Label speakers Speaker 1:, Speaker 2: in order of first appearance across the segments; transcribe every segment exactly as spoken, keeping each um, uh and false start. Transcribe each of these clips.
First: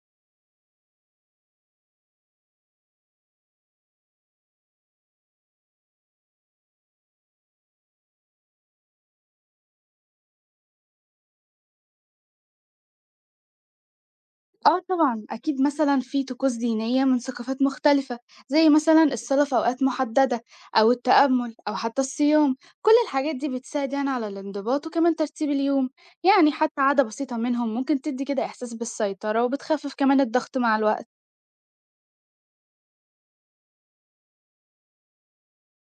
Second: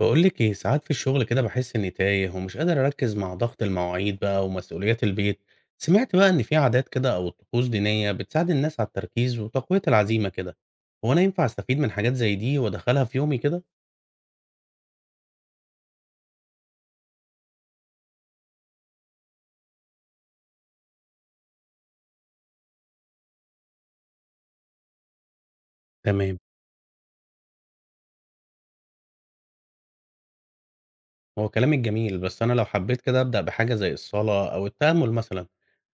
Speaker 1: باقول لِك إيه، ساعات في الشغل كده باحس إني تايه ومش قادر أركّز مع ضغط المواعيد بقى ومسؤوليات البيت، سمعت بقى إن في عادات كده أو طقوس دينية بتساعد الناس على التركيز وتقوية العزيمة كده، هو أنا ينفع أستفيد من حاجات زي دي وأدخّلها في يومي كده؟
Speaker 2: آه طبعًا، أكيد مثلًا في طقوس دينية من ثقافات مختلفة، زي مثلًا الصلاة في أوقات محددة أو التأمل أو حتى الصيام، كل الحاجات دي بتساعد يعني على الانضباط وكمان ترتيب اليوم،
Speaker 1: تمام.
Speaker 2: يعني حتى عادة بسيطة منهم ممكن تدي كده إحساس بالسيطرة وبتخفف كمان الضغط مع الوقت،
Speaker 1: هو كلامِك جميل، بس أنا لو حبيت كده أبدأ بحاجة زي الصلاة أو التأمل مثلًا،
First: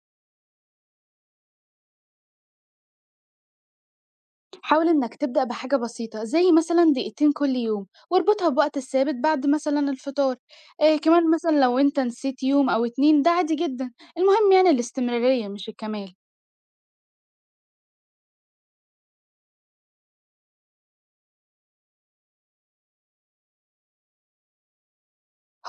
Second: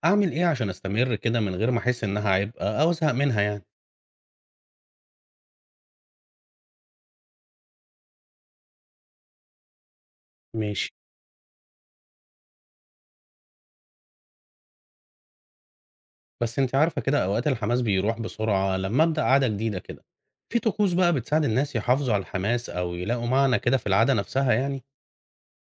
Speaker 1: أعمل إيه عشان أستمر كده من غير ما أحس إنها عبء أو أزهق منها يعني؟
Speaker 2: حاول إنك تبدأ بحاجة بسيطة زي مثلًا دقيقتين كل يوم واربطها بوقت ثابت بعد مثلًا الفطار،
Speaker 1: ماشي.
Speaker 2: آآ كمان مثلًا لو أنت نسيت يوم أو يومين ده عادي جدًا، المهم يعني الاستمرارية مش الكمال.
Speaker 1: بس أنتِ عارفة كده أوقات الحماس بيروح بسرعة لمّا أبدأ عادة جديدة كده، في طقوس بقى بتساعد الناس يحافظوا على الحماس أو يلاقوا معنى كده في العادة نفسها يعني؟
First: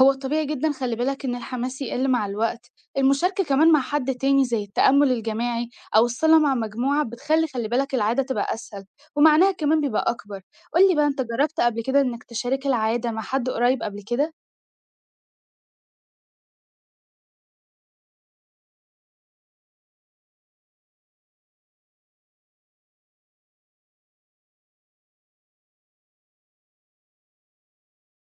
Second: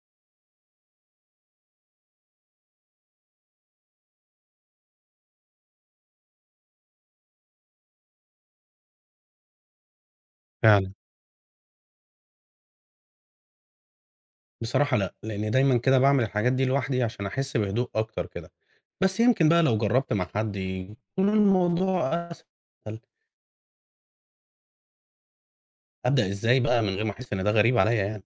Speaker 2: هو طبيعي جدا خلي بالك إن الحماس يقل مع الوقت، المشاركة كمان مع حد تاني زي التأمل الجماعي أو الصلاة مع مجموعة بتخلي خلي بالك العادة تبقى أسهل ومعناها كمان بيبقى أكبر.
Speaker 1: فعلا.
Speaker 2: قولي بقى أنت جربت قبل كده إنك تشارك العادة مع حد قريب قبل كده؟
Speaker 1: بصراحة لأ، لإني دايمًا كده باعمل الحاجات دي لوحدي عشان أحس بهدوء أكتر كده، بس يمكن بقى لو جربت مع حد يكون الموضوع أسهل، أبدأ إزاي بقى من غير ما أحس إن ده غريب عليَّ يعني؟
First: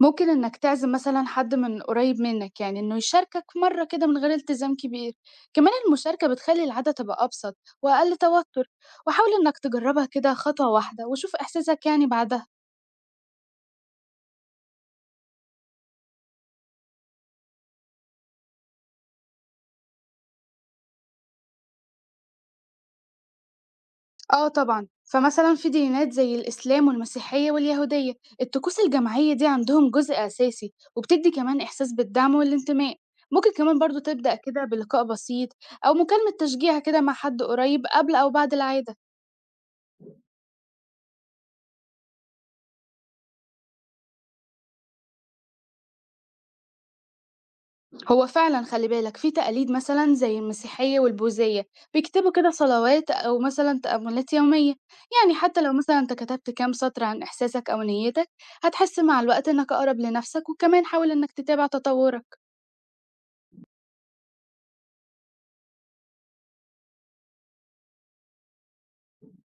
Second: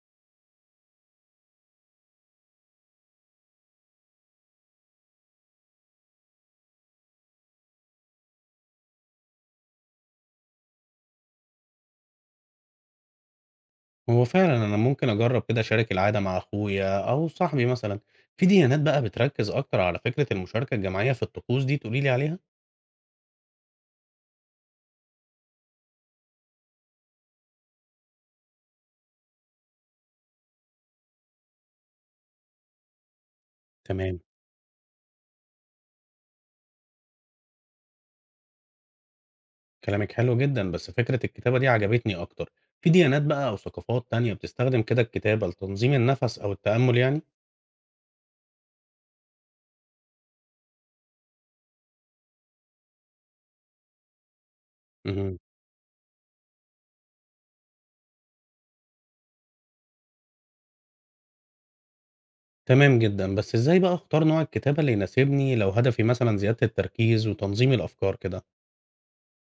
Speaker 2: ممكن إنك تعزم مثلا حد من قريب منك يعني إنه يشاركك مرة كده من غير التزام كبير، كمان المشاركة بتخلي العادة تبقى أبسط وأقل توتر، وحاول إنك تجربها كده خطوة واحدة وشوف إحساسك يعني بعدها.
Speaker 1: هو فعلًا أنا ممكن أجرب كده أشارك العادة مع أخويا أو صاحبي مثلًا، في ديانات بقى بتركز أكتر على فكرة المشاركة الجماعية في الطقوس دي تقولي لي عليها؟
Speaker 2: آه طبعًا، فمثلًا في ديانات زي الإسلام والمسيحية واليهودية، الطقوس الجماعية دي عندهم جزء أساسي وبتدي كمان إحساس بالدعم والانتماء، ممكن كمان برضه
Speaker 1: تمام.
Speaker 2: تبدأ كده بلقاء بسيط أو مكالمة تشجيع كده مع حد قريب قبل أو بعد العادة،
Speaker 1: كلامِك حلو جدًا، بس فكرة الكتابة دي عجبتني أكتر. في ديانات بقى أو ثقافات تانية بتستخدم كده الكتابة لتنظيم النفس أو التأمل يعني؟
Speaker 2: هو فعلًا خلي بالك في تقاليد مثلًا زي المسيحية والبوذية بيكتبوا كده صلوات أو مثلًا تأملات يومية، يعني
Speaker 1: اهم.
Speaker 2: حتى لو مثلًا أنت كتبت كام سطر عن إحساسك أو نيتك، هتحس مع الوقت إنك أقرب لنفسك وكمان حاول إنك تتابع تطورك.
Speaker 1: تمام جدًا، بس إزاي بقى أختار نوع الكتابة اللي يناسبني لو هدفي مثلًا زيادة التركيز وتنظيم الأفكار كده؟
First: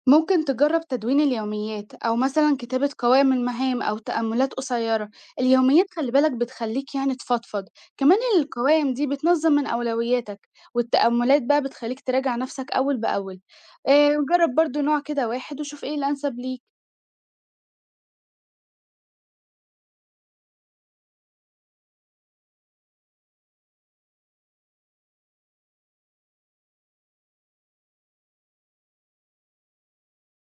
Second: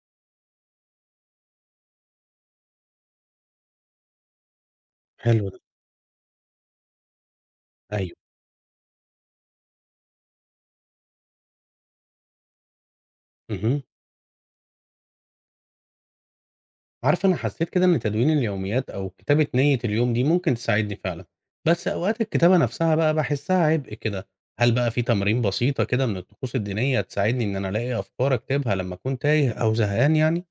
Speaker 2: ممكن تجرب تدوين اليوميات أو مثلا كتابة قوائم المهام أو تأملات قصيرة.
Speaker 1: حلو ده.
Speaker 2: اليوميات خلي بالك بتخليك يعني تفضفض،
Speaker 1: أيوه.
Speaker 2: كمان القوائم دي بتنظم من أولوياتك والتأملات بقى بتخليك تراجع نفسك أول بأول.
Speaker 1: اهم.
Speaker 2: آه، جرب برضو نوع كده واحد وشوف إيه الأنسب ليك.
Speaker 1: عارفة أنا حسيت كده إن تدوين اليوميات أو كتابة نية اليوم دي ممكن تساعدني فعلًا، بس أوقات الكتابة نفسها بقى باحسها عبء كده. هل بقى في تمارين بسيطة كده من الطقوس الدينية تساعدني إن أنا ألاقي أفكار أكتبها لما أكون تايه أو زهقان يعني؟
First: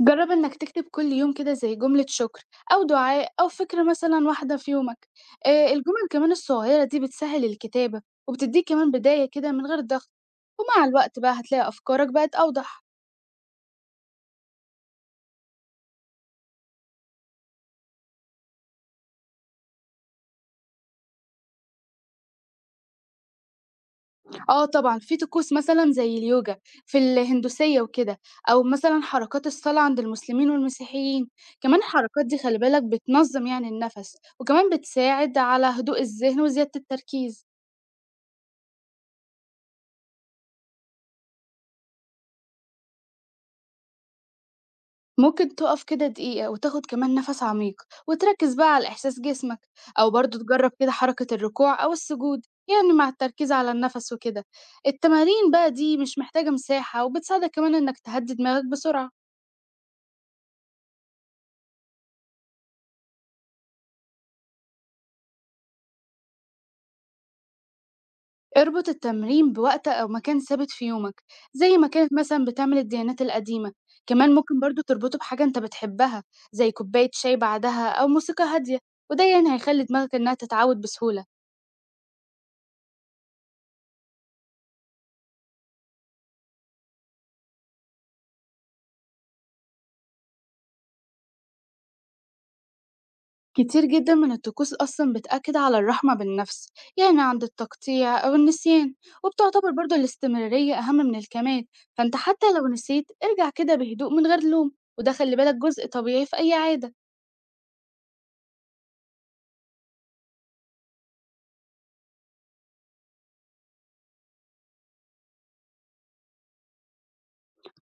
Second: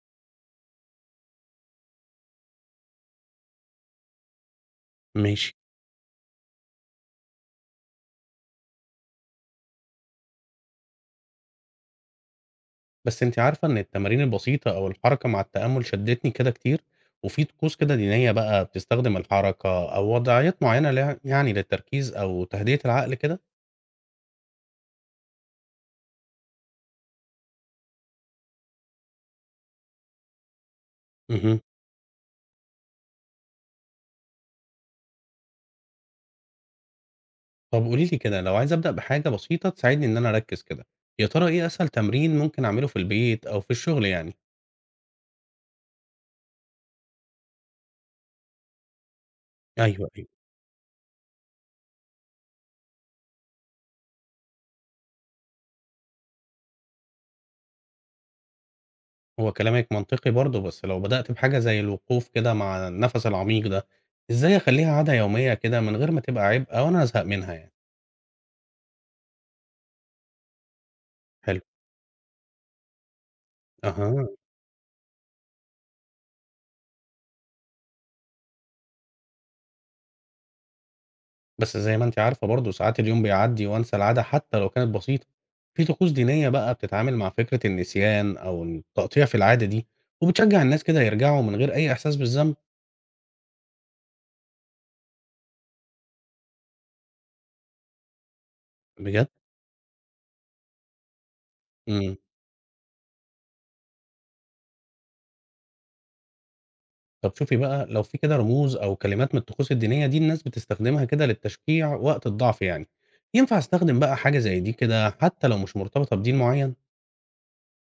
Speaker 2: جرب إنك تكتب كل يوم كده زي جملة شكر أو دعاء أو فكرة مثلا واحدة في يومك.
Speaker 1: ماشي.
Speaker 2: آه، الجمل كمان الصغيرة دي بتسهل الكتابة وبتديك كمان بداية كده من غير ضغط، ومع الوقت بقى هتلاقي أفكارك بقت أوضح.
Speaker 1: بس أنتِ عارفة إن التمارين البسيطة أو الحركة مع التأمل شدتني كده كتير، وفي طقوس كده دينية بقى بتستخدم الحركة أو وضعيات معينة ليع يعني للتركيز أو تهدئة العقل كده؟
Speaker 2: آه طبعًا، في طقوس مثلًا زي اليوجا في الهندوسية وكده، أو مثلًا حركات الصلاة عند المسلمين والمسيحيين،
Speaker 1: اهم.
Speaker 2: كمان الحركات دي خلي بالك بتنظّم يعني النَفَس، وكمان بتساعد على هدوء الذهن وزيادة التركيز.
Speaker 1: طب قولي لي كده لو عايز أبدأ بحاجة بسيطة تساعدني إن أنا أركز كده، يا ترى إيه أسهل تمرين ممكن أعمله في البيت أو في الشغل يعني؟
Speaker 2: ممكن تُقف كده دقيقة وتاخد كمان نَفَس عميق، وتركّز بقى على إحساس جسمك،
Speaker 1: أيوه،
Speaker 2: أو
Speaker 1: أيوه.
Speaker 2: برضه تجرّب كده حركة الركوع أو السجود، يعني مع التركيز على النَفَس وكده. التمارين بقى دي مش محتاجة مساحة، وبتساعدك كمان إنك تهدّي دماغك بسرعة.
Speaker 1: هو كلامِك منطقي برضه، بس لو بدأت بحاجة زي الوقوف كده مع النفس العميق ده، إزاي أخليها عادة يومية كده من غير ما تبقى عبء أو أنا أزهق منها يعني؟
Speaker 2: اربط التمرين بوقت أو مكان ثابت في يومك
Speaker 1: حلو.
Speaker 2: زي ما كانت مثلا بتعمل الديانات القديمة،
Speaker 1: أها.
Speaker 2: كمان ممكن برضو تربطه بحاجة انت بتحبها زي كوباية شاي بعدها أو موسيقى هادية، وده يعني هيخلي دماغك إنها تتعود بسهولة.
Speaker 1: بس زي ما أنتِ عارفة برضه ساعات اليوم بيعدّي وأنسى العادة حتى لو كانت بسيطة. في طقوس دينية بقى بتتعامل مع فكرة النسيان أو التقطيع في العادة دي، وبتشجّع الناس كده يرجعوا من غير أي إحساس بالذنب؟
Speaker 2: كتير جدا من الطقوس أصلا بتأكد على الرحمة بالنفس يعني عند التقطيع أو النسيان،
Speaker 1: بجد؟
Speaker 2: وبتعتبر برضو الاستمرارية أهم من الكمال، فانت
Speaker 1: إمم.
Speaker 2: حتى لو نسيت ارجع كده بهدوء من غير لوم، وده خلي بالك جزء طبيعي في أي عادة.
Speaker 1: طب شوفي بقى لو في كده رموز أو كلمات من الطقوس الدينية دي الناس بتستخدمها كده للتشجيع وقت الضعف يعني، ينفع أستخدم بقى حاجة زي دي كده حتى لو مش مرتبطة بدين معيّن؟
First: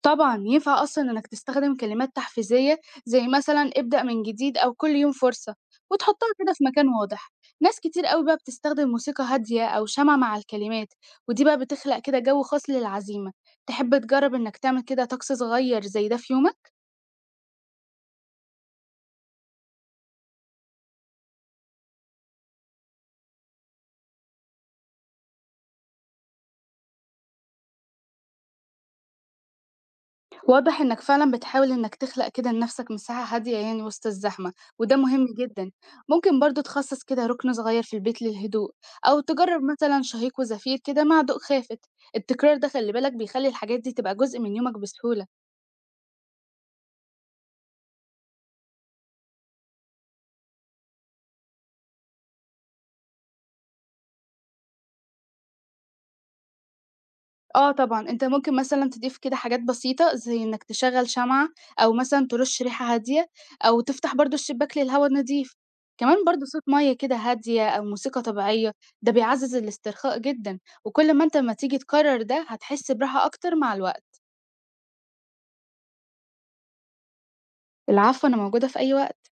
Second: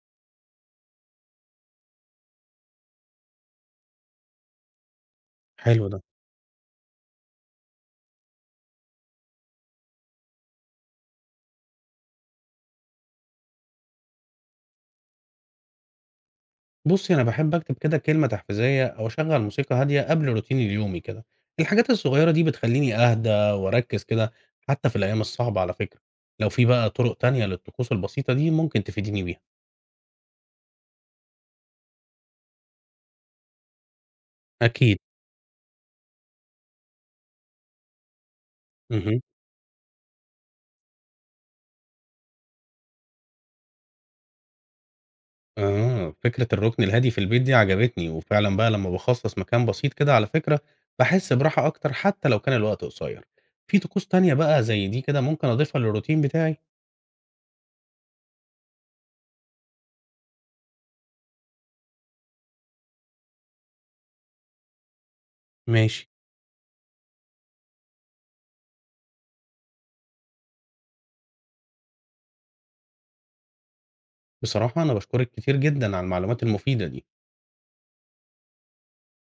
Speaker 2: طبعًا، ينفع أصلًا إنك تستخدم كلمات تحفيزية زي مثلًا ابدأ من جديد أو كل يوم فرصة،
Speaker 1: حلو ده.
Speaker 2: وتحطها كده في مكان واضح. ناس كتير أوي بقى بتستخدم موسيقى هادية أو شمع مع الكلمات، ودي بقى بتخلق كده جو خاص للعزيمة. تحب تجرب إنك تعمل كده طقس صغير زي ده في يومك؟
Speaker 1: بُصّي، أنا باحب أكتب كده كلمة تحفيزية أو أشغّل موسيقى هادية قبل روتيني اليومي كده. الحاجات الصغيرة دي بتخلّيني أهدى وأركّز كده حتى في الأيام الصعبة على فكرة. لو في بقى طُرق تانية للطقوس البسيطة دي ممكن تفيديني بيها.
Speaker 2: واضح إنك فعلًا بتحاول إنك تخلق كده لنفسك مساحة هادية يعني وسط الزحمة، وده
Speaker 1: أكيد.
Speaker 2: مهم جدًا. ممكن برضه تخصص كده ركن صغير في البيت للهدوء، أو
Speaker 1: اهم.
Speaker 2: تجرب مثلًا شهيق وزفير كده مع ضوء خافت. التكرار ده خلي بالك بيخلي الحاجات دي تبقى جزء من يومك بسهولة.
Speaker 1: آه، فكرة الرُكن الهادي في البيت دي عجبتني، وفعلًا بقى لمّا باخصّص مكان بسيط كده على فكرة، باحس براحة أكتر حتى لو كان الوقت قصير. في طقوس تانية بقى زي دي كده ممكن أضيفها للروتين بتاعي؟
Speaker 2: آه طبعًا، أنت ممكن مثلًا تضيف كده حاجات بسيطة، زي إنك تشغّل شمعة أو مثلًا ترُش ريحة هادية أو تفتح برضه الشباك للهوا النضيف.
Speaker 1: ماشي.
Speaker 2: كمان برضه صوت مَيّة كده هادية أو موسيقى طبيعية، ده بيعزّز الاسترخاء جدًا، وكل ما أنت أمّا تيجي تكرّر ده هتحس براحة أكتر مع الوقت.
Speaker 1: بصراحة أنا باشكرِك كتير جدًا على المعلومات المفيدة دي.
Speaker 2: العفو، أنا موجودة في أي وقت.